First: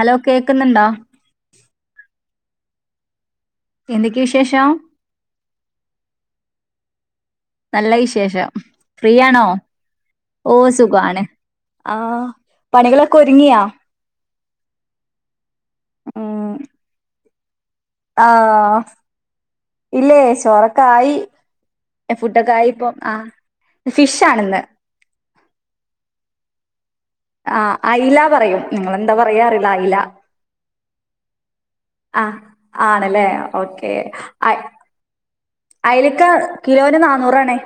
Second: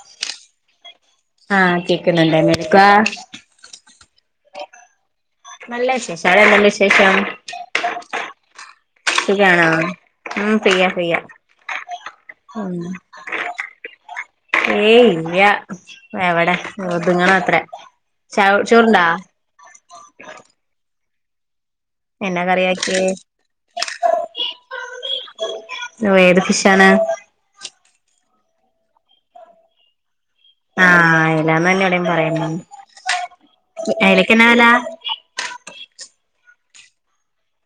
Hello കേക്കുന്നുണ്ടോ? ആഹ് കേൾക്കുന്നുണ്ട് എന്തെടുക്കുവാ എന്തൊക്കെ വിശേഷം. നല്ല വിശേഷം അവിടെ എന്തുണ്ട് വിശേഷം. നല്ല വിശേഷം. ഫ്രീയാണോ സുഖാണോ ഉം ഓ ഫ്രീയാ ഫ്രീയാ സുഖാണ് ആഹ് ഉം പണികളൊക്കെ ഒരുങ്ങിയോ ഏയ് ഇല്ല എവിടെ ഒതുങ്ങണത്രേ ച ആഹ് ചോറുണ്ടാ ഇല്ലേ ചോറൊക്കെ ആയി. എന്നാ ഫുഡൊക്കെ ആയിപ്പോ കറിയാക്കിയേ ആഹ് ഫിഷാണിന്ന്. ഓ ഏത് ഫിഷാണ്. ആഹ് അയില പറയും നിങ്ങളെന്താ പറയാ അറിയില്ല അയില. ആഹ് അയലാന്ന് തന്നെ ഇവിടെയും ആഹ് പറയുന്നെ ആണല്ലേ ഓക്കെ അയലക്കെന്നാ ആഹ് വെല അയലക്ക് കിലോന് നാന്നൂറാണ്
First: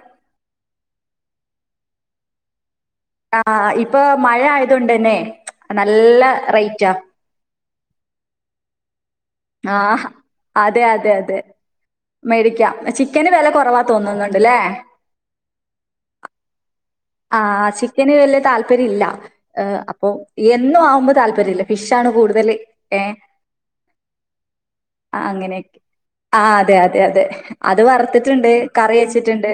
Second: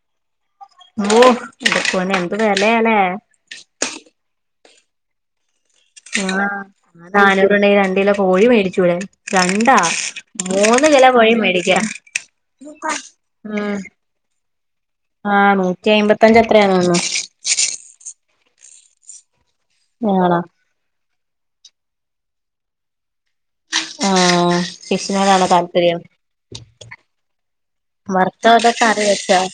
ഓ എന്റെ പൊന്നോ എന്ത് വിലയാല്ലേ. ആഹ് ഇപ്പൊ മഴ ആയതോണ്ടന്നെ. ആഹ് ആ നാനൂറുണ്ടെങ്കിൽ രണ്ടു കിലോ കോഴി മേടിച്ചൂടെ. രണ്ടാ ആ അതെ മൂന്ന് കിലോ അതെ കോഴി അതെ മേടിക്കാം മേടിക്കാം ചിക്കന് വില ഉം കുറവാ തോന്നുന്നുണ്ടല്ലേ. ആഹ് നൂറ്റി അയിമ്പത്തഞ്ച് അത്രയാന്ന് തോന്നുന്നു. ആഹ് ചിക്കന് വലിയ താല്പര്യം ഇല്ല ഏഹ് അപ്പൊ. ആണോ എന്നും ആവുമ്പോ താല്പര്യം ഇല്ല ഫിഷ് ആണ് കൂടുതല് ഏഹ് ആഹ് ആഹ് ഫിഷിനോടാണോ അങ്ങനെയൊക്കെ. താല്പര്യം. ആഹ് അതെ അതെ അതെ. അത് വറുത്തിട്ടുണ്ട് വറുത്തതൊക്കെ കറി വെച്ചോ വെച്ചിട്ടുണ്ട്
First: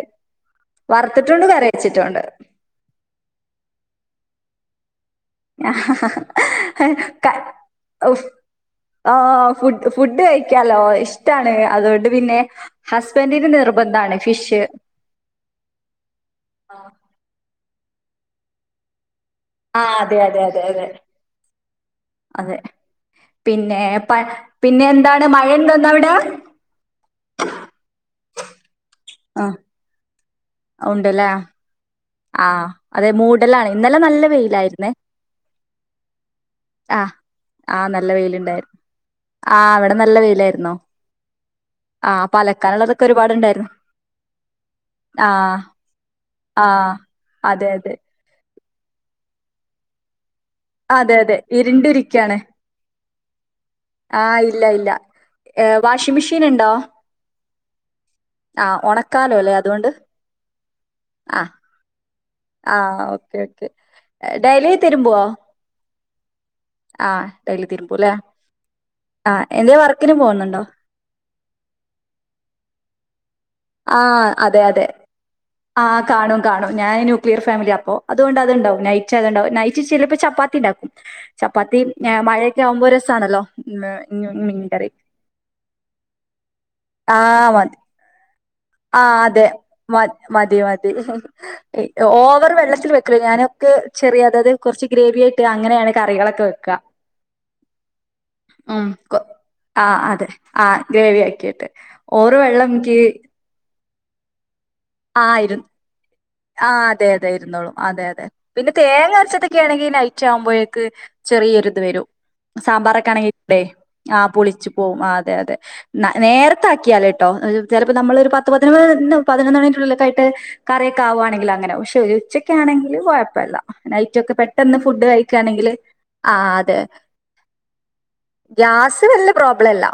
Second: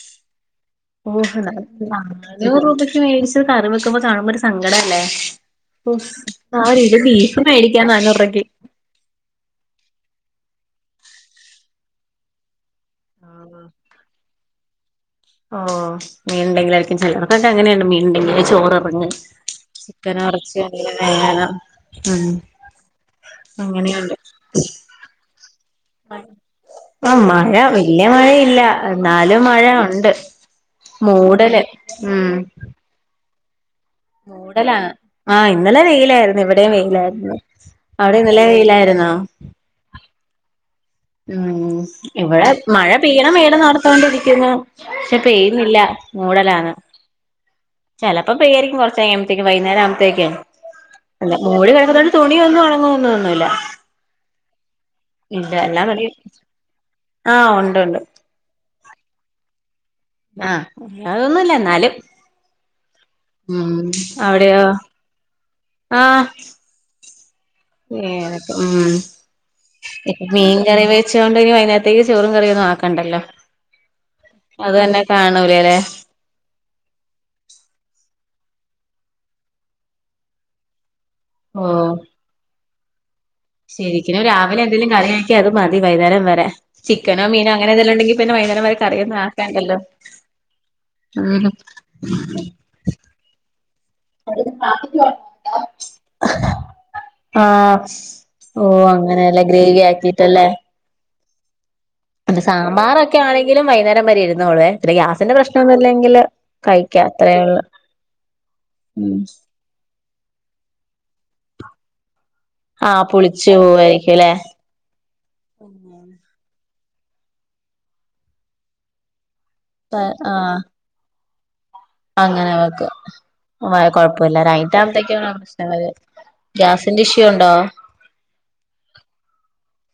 വറുത്തിട്ടും ഉണ്ട് കറി വെച്ചിട്ടും ഉണ്ട്. നൂറ് രൂപയ്ക്ക് വേടിച്ച് കറി വെക്കുമ്പോ കാണുമ്പോരു സങ്കടാല്ലേ. ഉം ആഹ് ഒരിലോ ക ബീഫ് മേടിക്കാം നാന്നൂറ് ഉഫ് രൂപക്ക്. ആഹ് ഫുഡ് ഫുഡ് കഴിക്കാലോ ഇഷ്ട്ടാണ് അതോണ്ട് പിന്നെ. ഹസ്ബെൻ്റിന് നിർബന്ധാണ് ഫിഷ്. ഓഹ് മീൻണ്ടെങ്കിലായിരിക്കും ചെലോർക്കൊക്കങ്ങനെണ് മീൻണ്ടെങ്കിലെ ചോറെറങ്ങ. ആഹ് അതെ ചിക്കാനോ അതെ അതെ എറച്ചിയോ അതെ. എന്തെങ്കിം വേണം. ഉം അതെ പിന്നെ അങ്ങനെയുണ്ട് പ പിന്നെ എന്താണ് മഴ ണ്ടോ ഇന്നവടെ ആഹ് മഴ വെല്യ മഴയില്ല എന്നാലും മഴ ഉണ്ട്. ഉണ്ടല്ലേ മൂടല് ഉം. ആഹ് അതെ മൂടലാണ് ഇന്നലെ നല്ല മൂടലാ വെയിലായിര്ന്നേ. ആഹ് ഇന്നലെ വെയിലായിരുന്നു ഇവിടെയും ആഹ് വെയിലായിരുന്നു ആഹ് നല്ല അവിടെ ഇന്നലെ വെയിലുണ്ടായിര് വെയിലായിരുന്നോ ആഹ് അവടെ നല്ല വെയിലായിര്ന്നോ? ഉം ഇവടെ മഴ പെയ്യണം പെയ്യണം ഒരുപാടുണ്ടായിരുന്നു ന്നാർത്തൊണ്ടിരിക്കുന്നു. പക്ഷെ ആഹ് പെയ്യ്ന്നില്ല മൂടലാന്ന്. ആഹ് അതെ യതെ. ചെലപ്പോ പെയ്യായിരിക്കും കൊർച്ചഴ്ഞ്ഞപ്പഴ്ത്തേക്കും വൈന്നേരാവുമ്പഴ്ത്തേക്കും. അതെ അല്ല അതെ മൂഴി കെടക്കുന്നോണ്ട് ഇരുണ്ടിരിക്കയാണ് തുണിയൊന്നൊണങ്ങുന്നൊന്നുല്ല. ആന് ഇല്ല ഇല്ല ഏഹ് തുണിയും വാഷിംഗ് മെഷീന്ണ്ടോ? ആഹ് ഉണ്ട് ഉണ്ട് ആഹ് ഒണക്കാലോ ല്ലെ അത്കൊണ്ട് ആഹ് അതൊന്നുല്ല എന്നാലും. ആഹ് ഓക്കെ ഓക്കെ ഉം അവിടെയോ ഡെയ്ലി തിര്മ്പോ? ആഹ് ആഹ് ഡെയ്ലി തിര് ഏഹ് ഉം ആഹ് എന്തെ വർ [unintelligible] മീൻ കറി വെച്ചോണ്ടിനി വൈന്നാര്ത്തേക്ക് ചോറും കറിയൊന്നാക്കണ്ടല്ലോ ആഹ് അതെ അതെ അതെന്നെ കാണൂലെലേ ആഹ് കാണും കാണും ഞാൻ നുക്ലീർ ഫാമില്യാ അപ്പോ അത്കൊണ്ട് അത് ണ്ടാവും നൈറ്റ് അത്ണ്ടാവും നൈറ്റ് ചിലപ്പൊ ചപ്പാത്തി ണ്ടാക്കും. ചപ്പാത്തി എഹ് മഴെക്കാവുമ്പോ രസാണല്ലോ. ഉം ശെരിക്ക്നും ഉം, രാവിലെ ന്തേലും മീൻകറി കറി [unintelligible] ക്ക്യത് മതി വൈന്നാരം വെരെ ചിക്കനോ ആഹ് മീനോ മതി അങ്ങനെതേലു ണ്ടെങ്കി പിന്നെ വൈന്നാരം വരേ ആഹ് തെ മ മതി മതി ഉം ഇ ഒ ഓവർ വെള്ളത്തില് വെക്കുല ഞാന് ക്ക് ചെറിയ അതാത് കൊർച്ച് ഗ്രേവ്യായിട്ട് അങ്ങനെയാണ് കറികളൊക്കെ വെക്ക. ആഹ് ഓഹ് അങ്ങനെല്ലെ ഗ്രേവിയാക്കിട്ടല്ലേ ഗ്രേവ്യാക്കിട്ട് ഓവറ് വെള്ളം ൻക്കി ങ്കിലും വൈന്നാരം വരേ ഇര്ന്നോള്ള്വേ പിന്നെ ഗ്യാസിന്റെ ആഹ് ഇരു പ്രശ്നൊന്നുല്ലെങ്കില് ആഹ് കഴിക്കാ അതെ അതെ അത്രേ ഒള്ളൂ. ഉം ഇക്ക്യാണെങ്കി നൈറ്റാവുമ്പോഴേക്ക് ചെറിയൊരിത് വെരും ആഹ് സാമ്പാറൊക്കെണെങ്കി പുളിച്ചു ടെ ആഹ് പോവായിരിക്കുംല്ലേ പുളിച്ചും. പോവും ആഹ് അതെ യതെ ന്ന നേരത്താക്ക്യാല് ട്ടോ അഹ് ചെലപ്പൊ നമ്മളൊര് പത്ത് പതിനൊന്ന് ന്ന് പതിനൊന്നണിൻ്റെ ഉള്ളിലൊക്കായിട്ട് ആഹ് കറി ക്കാവാണെങ്കില് അങ്ങനെ ഉഷ് [unintelligible] അങ്ങനെ വെക്കും ഉച്ചക്ക്യാണെങ്കില് കൊഴപ്പല്ല നൈറ്റൊക്കെ കൊഴപ്പല്ല നൈറ്റ് പെട്ടെന്ന് ഫുഡ് ആകുമ്പത്തേക്കാണ് പ്രശ്നം കഴിക്കാണെങ്കില് വരാ ഗ്യാസിന്റെ ഇഷ്യൂ ണ്ടോ? ഗ്യാസ് വെല്ല പ്രോബ്ലല്ല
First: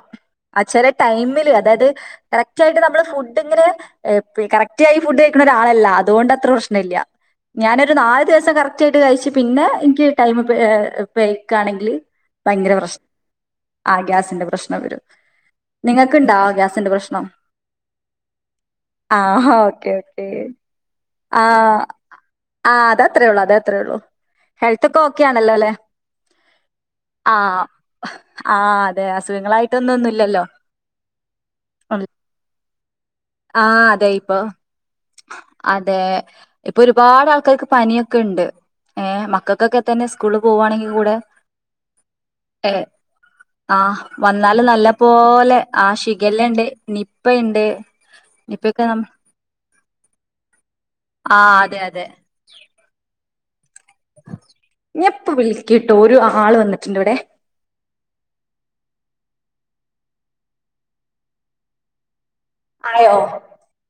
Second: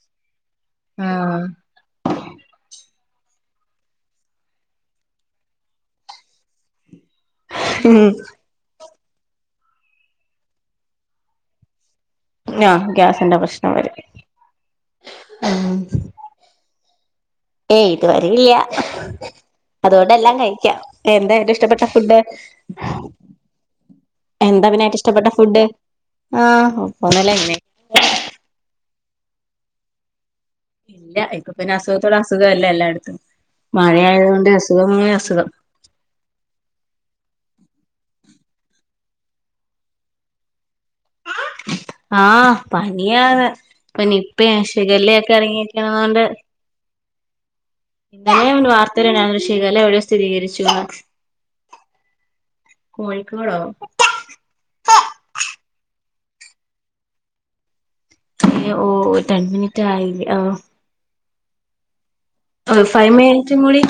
അഹ് ചെലേ ആഹ് ടൈമില് അതായത് കറക്റ്റായിട്ട് നമ്മള് ഫുഡ് ങ്ങനെ ഏഹ് പി കറ റ്റായി ഫുഡ് കഴിക്ക്ണ ഒരാളല്ല അതോണ്ട് അത്ര പ്രശ്ന ഇല്ല ഞാനൊരു ഉം ന്നാല് ദിവസം കറ ക്റ്റട്ട് കഴിച്ച് പിന്നെ ഇൻക്ക് ടൈമ് ഏഹ് പെയ്ക്കാണെങ്കില് ഭയങ്കര ആഹ് പ്രശ് ഗ്യാസിന്റെ പ്രശ്നം വരും ആ ഗ്യാസിന്റെ പ്രശ്നം വെരും ഉം നിങ്ങക് ക്ക്ണ്ടാ ഗ്യസിന്റ പ്രശ്നം ഏയ് ഇതുവരേയില്ല ആഹ് ഓക്കെ അതോണ്ട് ഓക്കെ എല്ലാം കഴിക്കാം എന്താ ഏറ്റം ആഹ് ഇഷ്ടപ്പെട്ട ഫുഡ്? ആഹ് അതത്രേ ഉള്ളൂ അതത്രേ ഉള്ളൂ എന്താ പിന്നെ ഹെൽത്ത് ഒക്കെ ഏറ്റം ഓക്കെ ഇഷ്ടപ്പെട്ട ആണല്ലോ ഫുഡ് അല്ലെ ആഹ് ഫോണ്ലെന്നേ ആഹ് ആഹ് അതേ അസുഖങ്ങളായിട്ടൊന്നും ഒന്നുംല്ലല്ലോ? ഇല്ല ഇപ്പം പിന്നെ അസുഖത്തോടെ അസുഖല്ലേ എല്ലാട്ത്തും മഴയായതോണ്ട് അസുഖമേ അസുഖം അതേ ഇപ്പം ഒരുപാട് ആൾക്കാർക്ക് പനിയൊക്കെ ഇണ്ട് ഏഹ് മക്കക്കൊക്കെ തന്നെ സ്കൂൾള് പോവാണെങ്കിൽ കൂടെ ആഹ് ഏഹ് പനിയാണ് ഇപ്പ ആഹ് നിപ്പേം വന്നാല് നല്ല ശിഗല്ലെ ഒക്കെ എറങ്ങിയിരിക്ക്ണതുകൊണ്ട് പ്പ ഇണ്ട് ഇന്നലേ ഉണ്ട് വാർത്തേല് [unintelligible] ശിഖല്ല എവടെയോ സ്ഥിരീകരിച്ചുന്ന് [unintelligible] ആഹ് അതെ അതേ കോഴിക്കോടോ ഞാപ്പം വിളിക്കട്ടോ ഒരു ആള് വന്നിട്ടിണ്ട് ഇവടെ ഓഹ് ടെൻ മിനിറ്റായിലെ ആഹ് [unintelligible] മേടിക്കും പോലെ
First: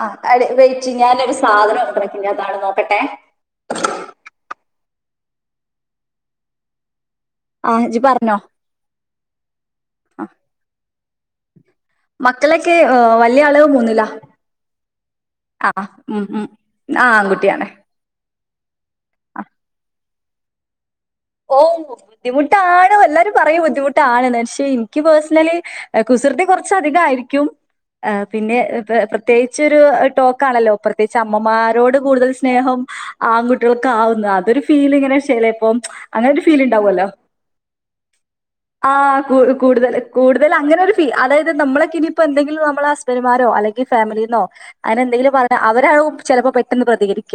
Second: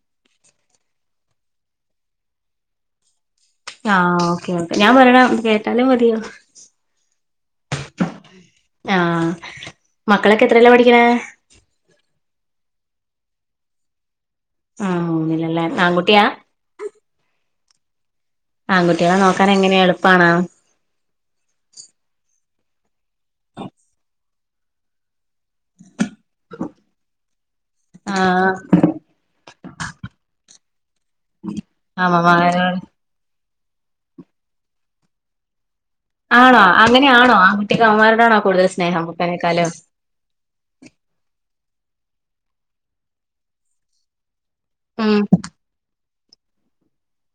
ആഹ് അടെ വെയിറ്റ് ഞാനൊരു സാധനം [unintelligible] നോക്കട്ടേ ആഹ് ഓക്കെ ഓക്കെ ഞാൻ പറയ്ണെ കേട്ടാലും മതിയോ ആ ഇജ്ജ് പറഞ്ഞോ ആഹ് മക്കളൊക്കെ എത്രലാ പഠിക്ക്ണേ മക്കളൊക്കേ ഓഹ് വല്ല്യ ആള് മൂന്നിലാ ആഹ് മൂന്നില് ലേ ആങ്കുട്ടിയാ ആഹ് ആങ്കുട്ടി ആണ് ആങ്കുട്ട്യാളെ നോക്കാൻ എങ്ങനെ എളുപ്പാണോ? ഓഹ് ബുദ്ധിമുട്ടാണ് എല്ലാരും പറയും ബുദ്ധിമുട്ടാണ് പക്ഷേ ഇൻക്ക് പേഴ്സണലി കുസൃതി കൊറച്ച് അധിക ആയിരിക്കും ആഹ് പിന്നെ പ്ര പ്രത്യേകിച്ചൊരു ടോക്കാണല്ലോ പ്രത്യേകിച്ച് അമ്മമാരോട് കൂടുതൽ അമ്മമാരോട് സ്നേഹം. ആൺകുട്ടികൾക്കാവുന്ന് അതൊരു ഫീല് ഇങ്ങനെ ചെലേപ്പം. അങ്ങനൊരു ആണോ ഫീൽ ഇണ്ടാവോല്ലോ അങ്ങനെയാണോ ആൺകുട്ടിക്ക് അമ്മമാരോടാണോ കൂടുതൽ സ്നേഹം ആഹ് കൂടു പൂപ്പനേക്കാലും കൂടുതൽ. കൂടുതൽ അങ്ങനെ ഒരു ഫീ അതായത് നമ്മളൊെക്കെ ഇനിയിപ്പോ എന്തെങ്കിലും നമ്മളെ ഹസ്ബൻഡുമാരോ അല്ലെങ്കി ഫാമിലിന്നോ? ഉം അങ്ങനെന്തെങ്കിലും പറയാ അവരാവും ചെലപ്പോ പെട്ടെന്ന് പ്രതികരിക്ക.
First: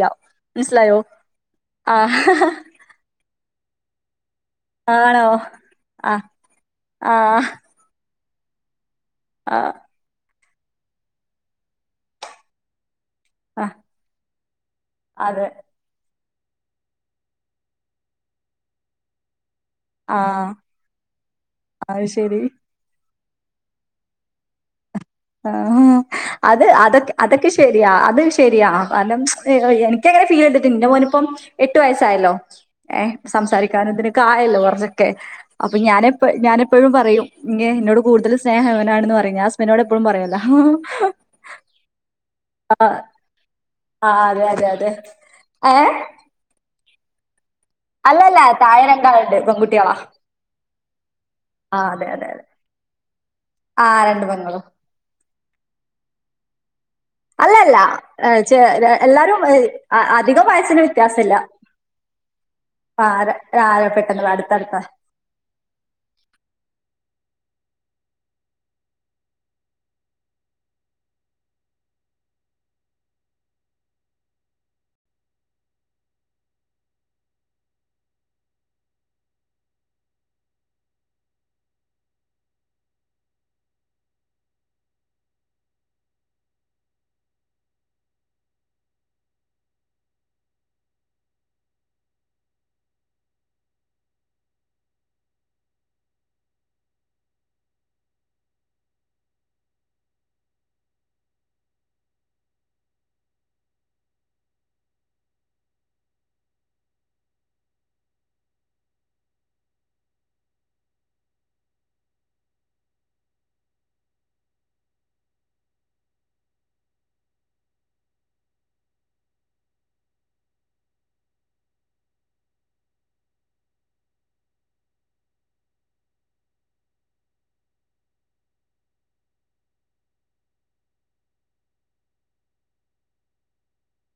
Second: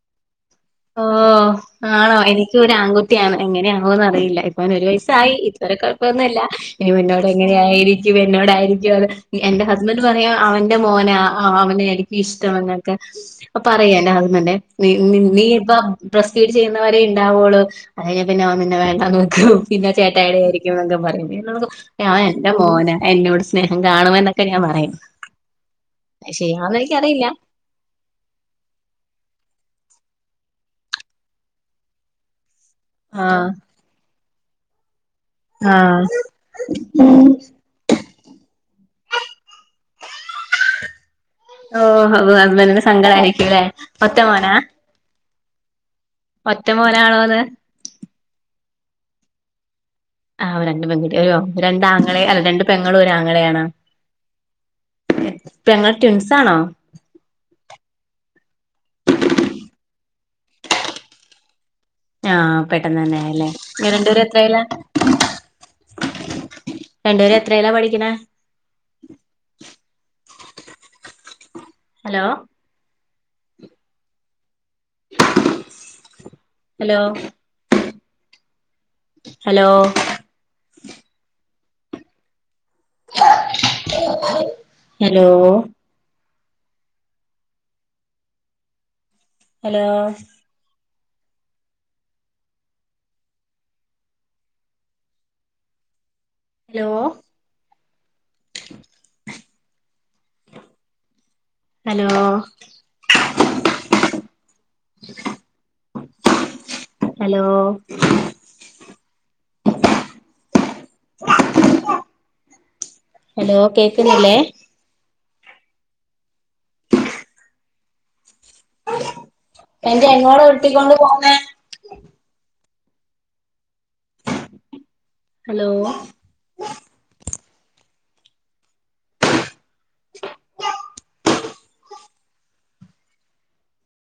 മനസ്സിലായോ? ഓഹ് ആണോ ആഹ് എനിക്ക് ഒരു ആങ്കു ട്ടിയാണ് എങ്ങനെ ആകോന്നറിയില്ല ഇപ്പ അവന് ഒരു ആണോ? വയസായി ഇതുവരെ ആഹ് കുഴപ്പൊന്നുല്ല ഇനി മുന്നോട് ആഹ് എങ്ങനെയായിരി എന്നോടായിരിക്കോന്ന് എന്റെ ഹസ്ബൻഡ് പറയാ അവന്റെ മോനെ അവനെ ആയിരിക്കും ഇഷ്ടം [unintelligible] ക്കെ അപ്പ ആഹ് പറയാ [unintelligible] നീ നീ അതെ ഇപ്പ ബ്രസ്റ്റ് ഫീഡ് ചെയ്യുന്നവരെ ഉണ്ടാവുള്ളൂ അത് കഴിഞ്ഞ പിന്നെ അവൻ നിന്നെ വേണ്ടാന്ന് വെക്കു. പിന്ന ചേട്ടായിടെ ആഹ് ആയിരിക്കും എന്നൊക്കെ പറയും [unintelligible] അത് ഞാൻ ശരി. എന്റെ മോന എന്നോട്. സ്നേഹം കാണുവെന്നൊക്കെ ഞാൻ പറയും. ആഹ് അത് ശരിയാവോന്ന് അതൊക്കെ എനിക്കറിയില്ല അതൊക്കെ ഇഷ് ശരിയാ അതും ശരിയാ ആഹ് കാരണം ഏഹ് എനക്കങ്ങനെ ഫീല് ചെയ്ത്ട്ട്ണ്ട് ഇന്റെ മോനിപ്പം. എട്ടു വയസ്സായല്ലോ ഏഹ് ആഹ് സംസാരിക്കാനു ഇതിനൊക്കെ ആയല്ലോ കൊറച്ചൊക്കെ. അപ്പൊ ആഹ് ഞാനെപ്പ ഞാനെപ്പഴും പറയും എന്നോട് കൂടുതൽ സ്നേഹം ഇവനാണെന്ന് പറയും ഞാൻ ഹസ്ബൻഡിനോട് എ എപ്പളും പറയില്ല ഓ ഹസ്ബന്റിന് സങ്കടം ആയിരിക്കൂല്ലേ ഒറ്റെ മോനാ [unintelligible] ഏയെ ഒറ്റ മോനാണോന്ന്? അല്ലല്ല താഴെ രണ്ടാളുണ്ട് പെൺകുട്ടിയാളാ. ആ രണ്ട് പെൺകുട്ടി രണ്ടാങ്ങളെ അതെ അല്ല രണ്ട് പെങ്ങളും ഒരാങ്ങളെയാണോ ആഹ് രണ്ട് പെങ്ങളും പെങ്ങൾ ട്വിൻസ് ആണോ അല്ല അല്ല ചെ എല്ലാരും അധികം വയസിന് വ്യത്യാസയില്ല. ആഹ് പെട്ടെന്ന് തന്നെ ആയി ഇല്ലേ ആഹ് ഇവര് രണ്ടുപേരും പെട്ടെന്ന് എത്രയിലാ അടുത്തടുത്ത രണ്ടുപേരും എത്രയില്ലാ പഠിക്ക്ണെ hello. Hello hello. Hello. Hello. Hello. [inaudible] Hello. Hello. [inaudible] Hello കേക്കുന്നില്ലേ? അത് എങ്ങോടാ ഉരുട്ടി കൊണ്ട് പോനെ ഹലോ. [inaudible]